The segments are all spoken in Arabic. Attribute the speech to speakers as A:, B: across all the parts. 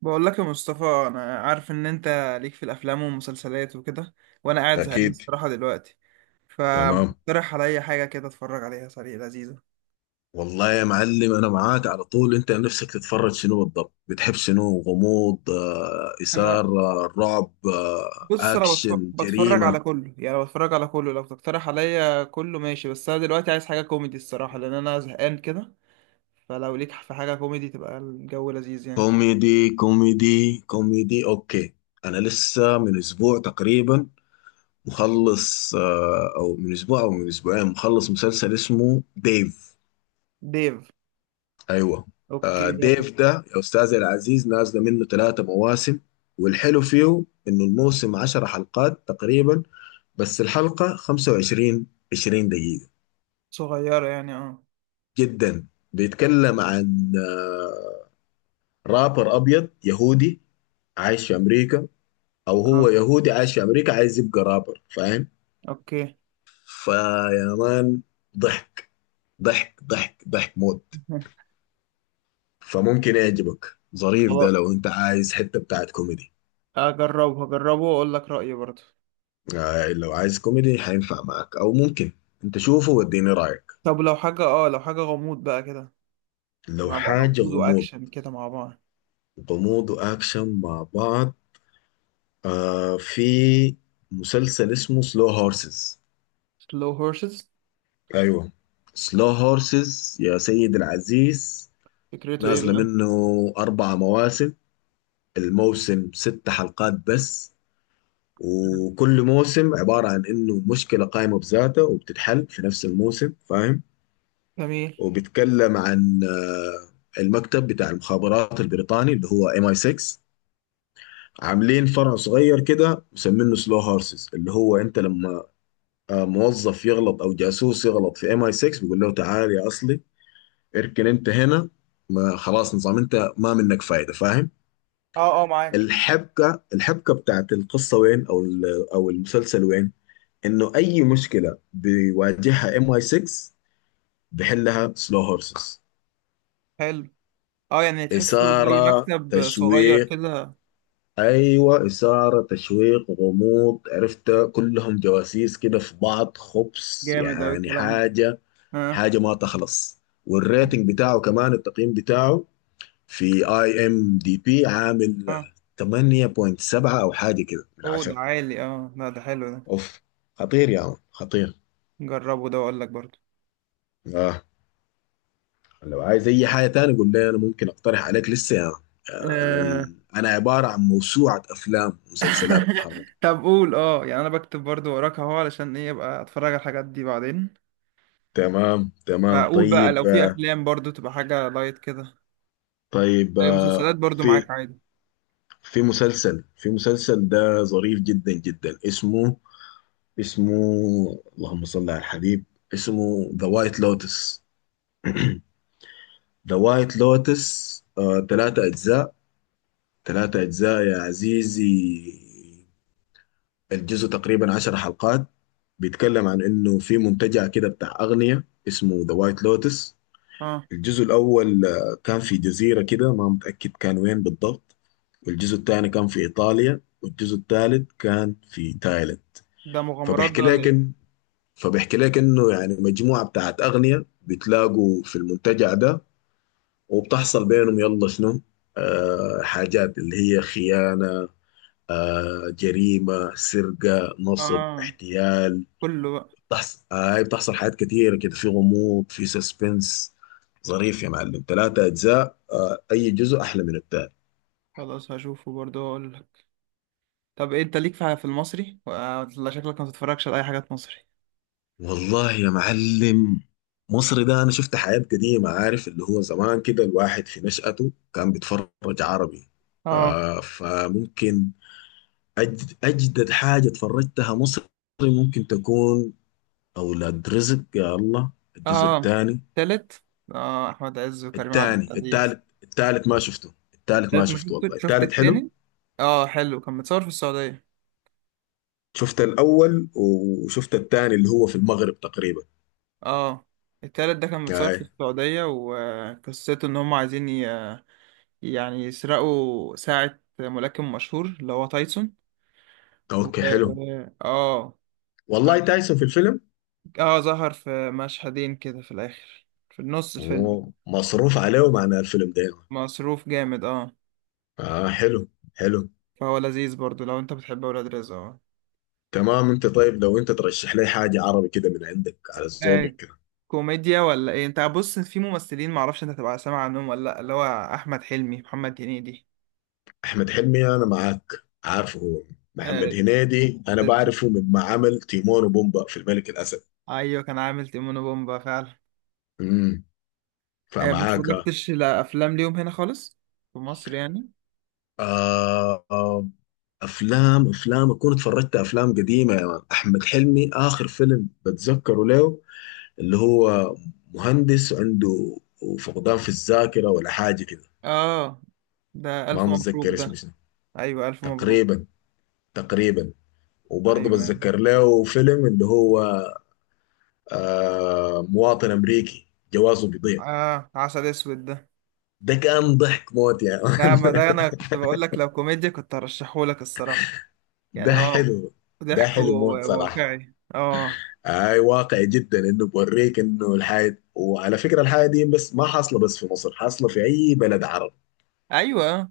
A: بقول لك يا مصطفى، انا عارف ان انت ليك في الافلام والمسلسلات وكده، وانا قاعد زهقان
B: اكيد.
A: الصراحه دلوقتي.
B: تمام.
A: فمقترح عليا حاجه كده اتفرج عليها سريع لذيذه.
B: والله يا معلم، انا معاك على طول. انت نفسك تتفرج شنو بالضبط؟ بتحب شنو؟ غموض،
A: انا
B: اثاره، رعب،
A: بص، انا
B: اكشن،
A: بتفرج
B: جريمه،
A: على كله، يعني بتفرج على كله لو تقترح عليا كله ماشي. بس انا دلوقتي عايز حاجه كوميدي الصراحه، لان انا زهقان كده. فلو ليك في حاجه كوميدي تبقى الجو لذيذ يعني.
B: كوميدي؟ كوميدي، كوميدي اوكي. انا لسه من اسبوع تقريبا مخلص، او من اسبوع او من اسبوعين مخلص مسلسل اسمه ديف.
A: ديف،
B: ايوه.
A: اوكي، ده فكرة.
B: ديف ده يا استاذي العزيز نازله منه ثلاثة مواسم. والحلو فيه انه الموسم 10 حلقات تقريبا، بس الحلقة 25 20 دقيقة،
A: صغيره يعني، اه
B: جدا. بيتكلم عن رابر أبيض يهودي عايش في أمريكا. أو هو
A: اه،
B: يهودي عايش في أمريكا عايز يبقى رابر، فاهم.
A: اوكي.
B: فيا مان، ضحك، ضحك ضحك ضحك موت. فممكن يعجبك، ظريف ده
A: خلاص
B: لو أنت عايز حتة بتاعت كوميدي.
A: اجربه، هجربه واقول لك رايي برضه.
B: لو عايز كوميدي حينفع معك، أو ممكن أنت شوفه واديني رأيك.
A: طب لو حاجة، لو حاجة غموض بقى كده،
B: لو
A: مع بعض،
B: حاجة
A: غموض
B: غموض،
A: وأكشن كده مع بعض.
B: غموض وأكشن مع بعض. في مسلسل اسمه سلو هورسز.
A: سلو هورسز،
B: ايوه. سلو هورسز يا سيد العزيز،
A: فكرته ايه
B: نازله
A: بقى؟
B: منه اربع مواسم. الموسم ست حلقات بس. وكل موسم عباره عن انه مشكله قائمه بذاتها وبتتحل في نفس الموسم، فاهم.
A: جميل.
B: وبيتكلم عن المكتب بتاع المخابرات البريطاني اللي هو ام اي 6. عاملين فرع صغير كده مسمينه سلو هورسز، اللي هو انت لما موظف يغلط او جاسوس يغلط في ام اي 6، بيقول له تعال يا اصلي، اركن انت هنا، ما خلاص، نظام انت ما منك فايده، فاهم.
A: اه اه، معاك.
B: الحبكه بتاعت القصه وين، او او المسلسل وين، انه اي مشكله بيواجهها ام اي 6 بحلها سلو هورسز.
A: حلو. اه يعني تحسه زي
B: اثاره،
A: مكتب صغير
B: تشويق.
A: كده.
B: ايوه، اثاره، تشويق، غموض، عرفت كلهم جواسيس كده في بعض، خبص
A: جامد أوي
B: يعني
A: الكلام ده،
B: حاجه
A: اه
B: حاجة ما تخلص.
A: اه.
B: والريتنج بتاعه كمان، التقييم بتاعه في IMDB عامل
A: آه.
B: 8.7 او حاجة كده من
A: اوه، ده
B: 10.
A: عالي اه، لا ده حلو ده.
B: اوف، خطير يا عم، خطير.
A: جربه ده وأقول لك برضه.
B: اه، لو عايز اي حاجة تاني قول لي، انا ممكن اقترح عليك لسه يا عم.
A: آه.
B: انا عبارة عن موسوعة افلام ومسلسلات متحركة.
A: طب قول، اه يعني انا بكتب برضه وراك اهو، علشان ايه ابقى اتفرج على الحاجات دي بعدين.
B: تمام، تمام،
A: فاقول بقى لو
B: طيب،
A: في افلام برضه تبقى حاجة لايت كده.
B: طيب،
A: أي مسلسلات برضه
B: في
A: معاك عادي.
B: في مسلسل ده ظريف جدا جدا. اسمه، اللهم صل على الحبيب، اسمه ذا وايت لوتس. ذا وايت لوتس، ثلاثة أجزاء، ثلاثة أجزاء يا عزيزي. الجزء تقريبا 10 حلقات. بيتكلم عن إنه في منتجع كده بتاع أغنية اسمه ذا وايت لوتس.
A: اه،
B: الجزء الأول كان في جزيرة كده، ما متأكد كان وين بالضبط، والجزء الثاني كان في إيطاليا، والجزء الثالث كان في تايلاند.
A: ده مغامرات ده
B: فبيحكي
A: ولا
B: لك
A: ايه؟
B: فبيحكي لك انه يعني مجموعه بتاعت اغنياء بتلاقوا في المنتجع ده، وبتحصل بينهم يلا شنو، حاجات اللي هي خيانه، جريمه، سرقه، نصب،
A: اه،
B: احتيال.
A: كله بقى.
B: بتحصل آه هاي بتحصل حاجات كتيره كده، في غموض، في سسبنس. ظريف يا معلم، ثلاثة أجزاء أي جزء أحلى من التاني.
A: خلاص هشوفه برضه، هقول لك. طب إيه، انت ليك في في المصري، ولا شكلك ما تتفرجش على اي حاجات مصري؟
B: والله يا معلم، مصر ده انا شفت حياة قديمة، عارف اللي هو زمان كده الواحد في نشأته كان بيتفرج عربي. ف-
A: اه
B: فممكن اجدد حاجة اتفرجتها مصري ممكن تكون اولاد رزق، يا الله. الجزء
A: اه،
B: الثاني،
A: تالت. اه، احمد عز وكريم عبد
B: الثاني،
A: العزيز.
B: الثالث، الثالث ما شفته، الثالث ما
A: التالت ما
B: شفته والله،
A: شفت، شفت
B: الثالث حلو.
A: التاني. اه حلو، كان متصور في السعودية.
B: شفت الاول وشفت الثاني اللي هو في المغرب تقريبا.
A: اه، التالت ده كان متصور
B: آه.
A: في السعودية، وقصته ان هم عايزين يعني يسرقوا ساعة ملاكم مشهور اللي هو تايسون. و...
B: اوكي حلو.
A: اه.
B: والله تايسون في الفيلم؟
A: اه، ظهر في مشهدين كده في الاخر، في النص الفيلم.
B: هو مصروف عليهم عن الفيلم ده.
A: مصروف جامد اه.
B: اه حلو، حلو.
A: فهو لذيذ برضو لو انت بتحب اولاد رزق، اه.
B: تمام، انت طيب، لو انت ترشح لي حاجة عربي كده من عندك، على
A: آه،
B: ذوقك كده.
A: كوميديا ولا ايه؟ انت بص، في ممثلين معرفش انت تبقى سامع عنهم ولا لا، اللي هو احمد حلمي، محمد هنيدي.
B: احمد حلمي انا معاك، عارفه هو.
A: آه،
B: محمد هنيدي انا
A: ت-
B: بعرفه مما عمل تيمون وبومبا في الملك الاسد.
A: ايوه، كان عامل تيمون وبومبا فعلا.
B: امم.
A: آه، ما
B: فمعاك.
A: اتفرجتش لافلام ليهم هنا خالص، في مصر يعني.
B: آه آه، افلام اكون اتفرجت افلام قديمة يا مان. احمد حلمي اخر فيلم بتذكره له اللي هو مهندس عنده فقدان في الذاكرة ولا حاجة كده،
A: اه، ده
B: ما
A: الف مبروك
B: متذكر اسمه
A: ده.
B: شنو،
A: ايوه الف مبروك.
B: تقريبا، تقريبا. وبرضه
A: ايوه يعني.
B: بتذكر له فيلم اللي هو مواطن امريكي جوازه بيضيع.
A: اه، عسل اسود ده،
B: ده كان ضحك موت يعني.
A: ده ما ده انا كنت بقول لك لو كوميديا كنت هرشحه لك الصراحه.
B: ده
A: يعني هو
B: حلو. ده
A: ضحك
B: حلو موت صراحه.
A: وواقعي اه.
B: اي واقعي جدا انه بوريك انه الحاجه، وعلى فكره الحاجه دي بس ما حاصله، بس في مصر حاصله في اي بلد عربي
A: ايوه،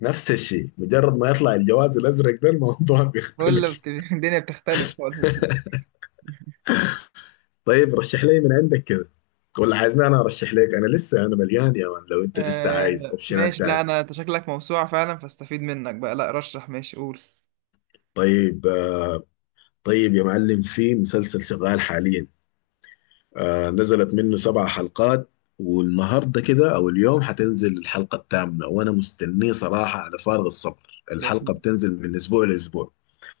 B: نفس الشيء، مجرد ما يطلع الجواز الازرق ده الموضوع
A: كل
B: بيختلف.
A: الدنيا بتختلف خالص.
B: طيب رشح لي من عندك كده، ولا عايزني انا ارشح لك؟ انا لسه، انا مليان يا مان، لو انت لسه عايز
A: آه
B: اوبشنات
A: ماشي، لا
B: تاني.
A: انا، انت شكلك موسوعه فعلا، فاستفيد منك بقى، لا رشح ماشي، قول.
B: طيب، طيب يا معلم، في مسلسل شغال حاليا، نزلت منه سبع حلقات، والنهارده كده او اليوم حتنزل الحلقه الثامنه، وانا مستنيه صراحه على فارغ الصبر.
A: ده اسمه
B: الحلقه
A: إيه؟
B: بتنزل من اسبوع لاسبوع.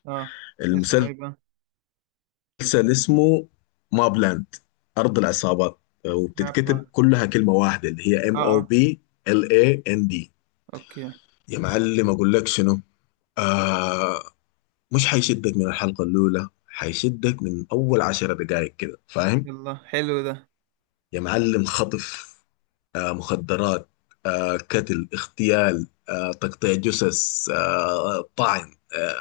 A: اه، اسمه
B: المسلسل
A: ايه بقى؟
B: اسمه ماب لاند، ارض العصابات، وبتتكتب
A: بلان،
B: كلها كلمه واحده اللي هي ام
A: اه
B: او
A: اه،
B: بي ال اي ان دي
A: اوكي.
B: يا معلم، اقول لك شنو، آه مش حيشدك من الحلقة الأولى، حيشدك من أول 10 دقائق كده، فاهم.
A: يلا حلو ده.
B: يا معلم، خطف، مخدرات، قتل، اغتيال، تقطيع جثث، طعن،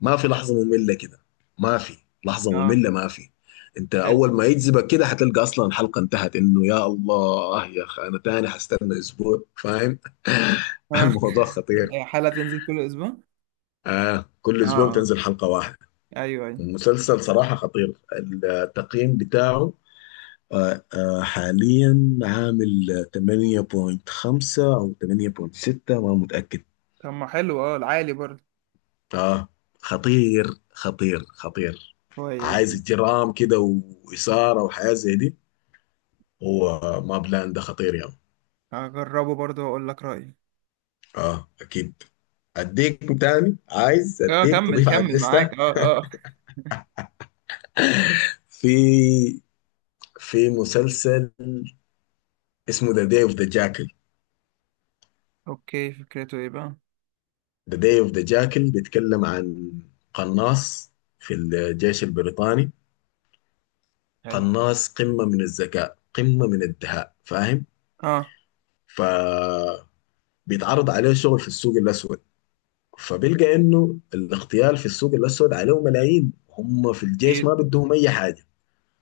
B: ما في لحظة مملة كده. ما في لحظة
A: اه،
B: مملة، ما في. انت اول
A: حلو
B: ما يجذبك كده حتلقى اصلا الحلقة انتهت، انه يا الله يا اخي انا تاني حستنى اسبوع، فاهم.
A: اه.
B: الموضوع خطير.
A: هي حلقه تنزل كل اسبوع؟
B: آه، كل
A: اه
B: اسبوع
A: اه،
B: بتنزل حلقة واحدة.
A: ايوه ايوه.
B: المسلسل صراحة خطير. التقييم بتاعه حاليا عامل 8.5 أو 8.6 ما متأكد.
A: طب ما حلو اه، العالي برضه.
B: آه خطير، خطير، خطير.
A: كويس.
B: عايز جرام كده وإثارة وحياة زي دي. هو ما بلان ده خطير يعني.
A: هجربه برضه واقول لك رأيي.
B: آه، أكيد. أديك تاني، عايز
A: اه،
B: أديك
A: كمل
B: تضيف على
A: كمل، معاك
B: الليستة.
A: اه اه.
B: في في مسلسل اسمه ذا داي اوف ذا جاكل.
A: اوكي، فكرته ايه بقى؟
B: ذا داي اوف ذا جاكل بيتكلم عن قناص في الجيش البريطاني.
A: حلو،
B: قناص، قمة من الذكاء، قمة من الدهاء، فاهم.
A: اه.
B: فبيتعرض عليه شغل في السوق الأسود، فبيلقى إنه الاغتيال في السوق الأسود عليه ملايين، هم في الجيش
A: ايه،
B: ما بدهم أي حاجة.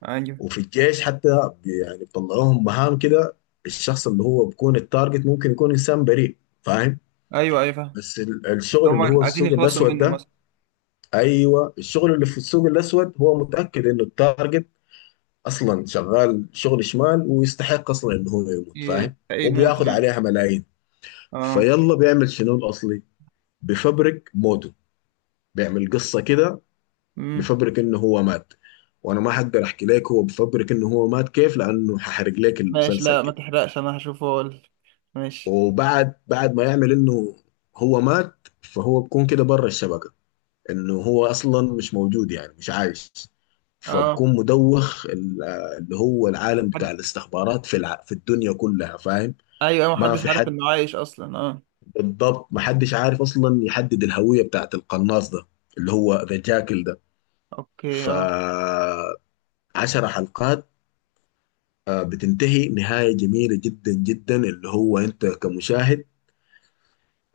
A: ايوه
B: وفي الجيش حتى يعني بيطلعوهم مهام كده، الشخص اللي هو بيكون التارجت ممكن يكون إنسان بريء، فاهم.
A: ايوه. ايوه فاهم.
B: بس
A: بس
B: الشغل اللي
A: هما
B: هو في
A: عايزين
B: السوق
A: يخلصوا
B: الأسود
A: منه
B: ده،
A: مثلا.
B: ايوه، الشغل اللي في السوق الاسود هو متاكد انه التارجت اصلا شغال شغل شمال ويستحق اصلا انه هو يموت،
A: ايه
B: فاهم.
A: ايه، موت
B: وبياخد
A: يعني.
B: عليها ملايين.
A: اه.
B: فيلا بيعمل شنو الاصلي، بفبرك موته، بيعمل قصه كده،
A: امم.
B: بفبرك انه هو مات. وانا ما حقدر احكي لك هو بفبرك انه هو مات كيف، لانه هحرق لك
A: ماشي،
B: المسلسل
A: لا ما
B: كده.
A: تحرقش، انا هشوفه اقول. ماشي.
B: وبعد ما يعمل انه هو مات، فهو بكون كده بره الشبكه، انه هو اصلا مش موجود، يعني مش عايش.
A: اه،
B: فبكون مدوخ اللي هو العالم
A: محد...
B: بتاع الاستخبارات في في الدنيا كلها، فاهم.
A: ايوه، ما
B: ما
A: حدش
B: في
A: عارف
B: حد،
A: انه عايش اصلا، اه.
B: بالضبط ما حدش عارف اصلا يحدد الهوية بتاعت القناص ده اللي هو ذا جاكل ده.
A: اوكي
B: ف
A: اه.
B: 10 حلقات، بتنتهي نهاية جميلة جدا جدا، اللي هو انت كمشاهد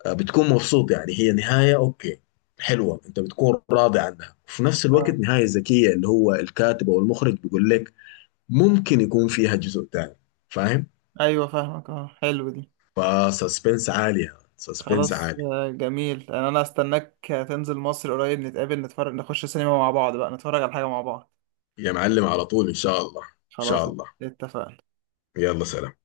B: بتكون مبسوط. يعني هي نهاية اوكي، حلوة، انت بتكون راضي عنها، وفي نفس الوقت
A: اه،
B: نهاية ذكية اللي هو الكاتب او المخرج بيقول لك ممكن يكون فيها جزء تاني، فاهم.
A: ايوه فاهمك، اه حلو دي.
B: فسسبنس عالي يعني، سسبنس
A: خلاص
B: عالي.
A: آه، جميل، انا انا استناك. تنزل مصر قريب نتقابل، نتفرج، نخش سينما مع بعض بقى، نتفرج على حاجة مع بعض.
B: يا معلم على طول، ان شاء الله، ان شاء
A: خلاص،
B: الله.
A: اتفقنا.
B: يلا سلام.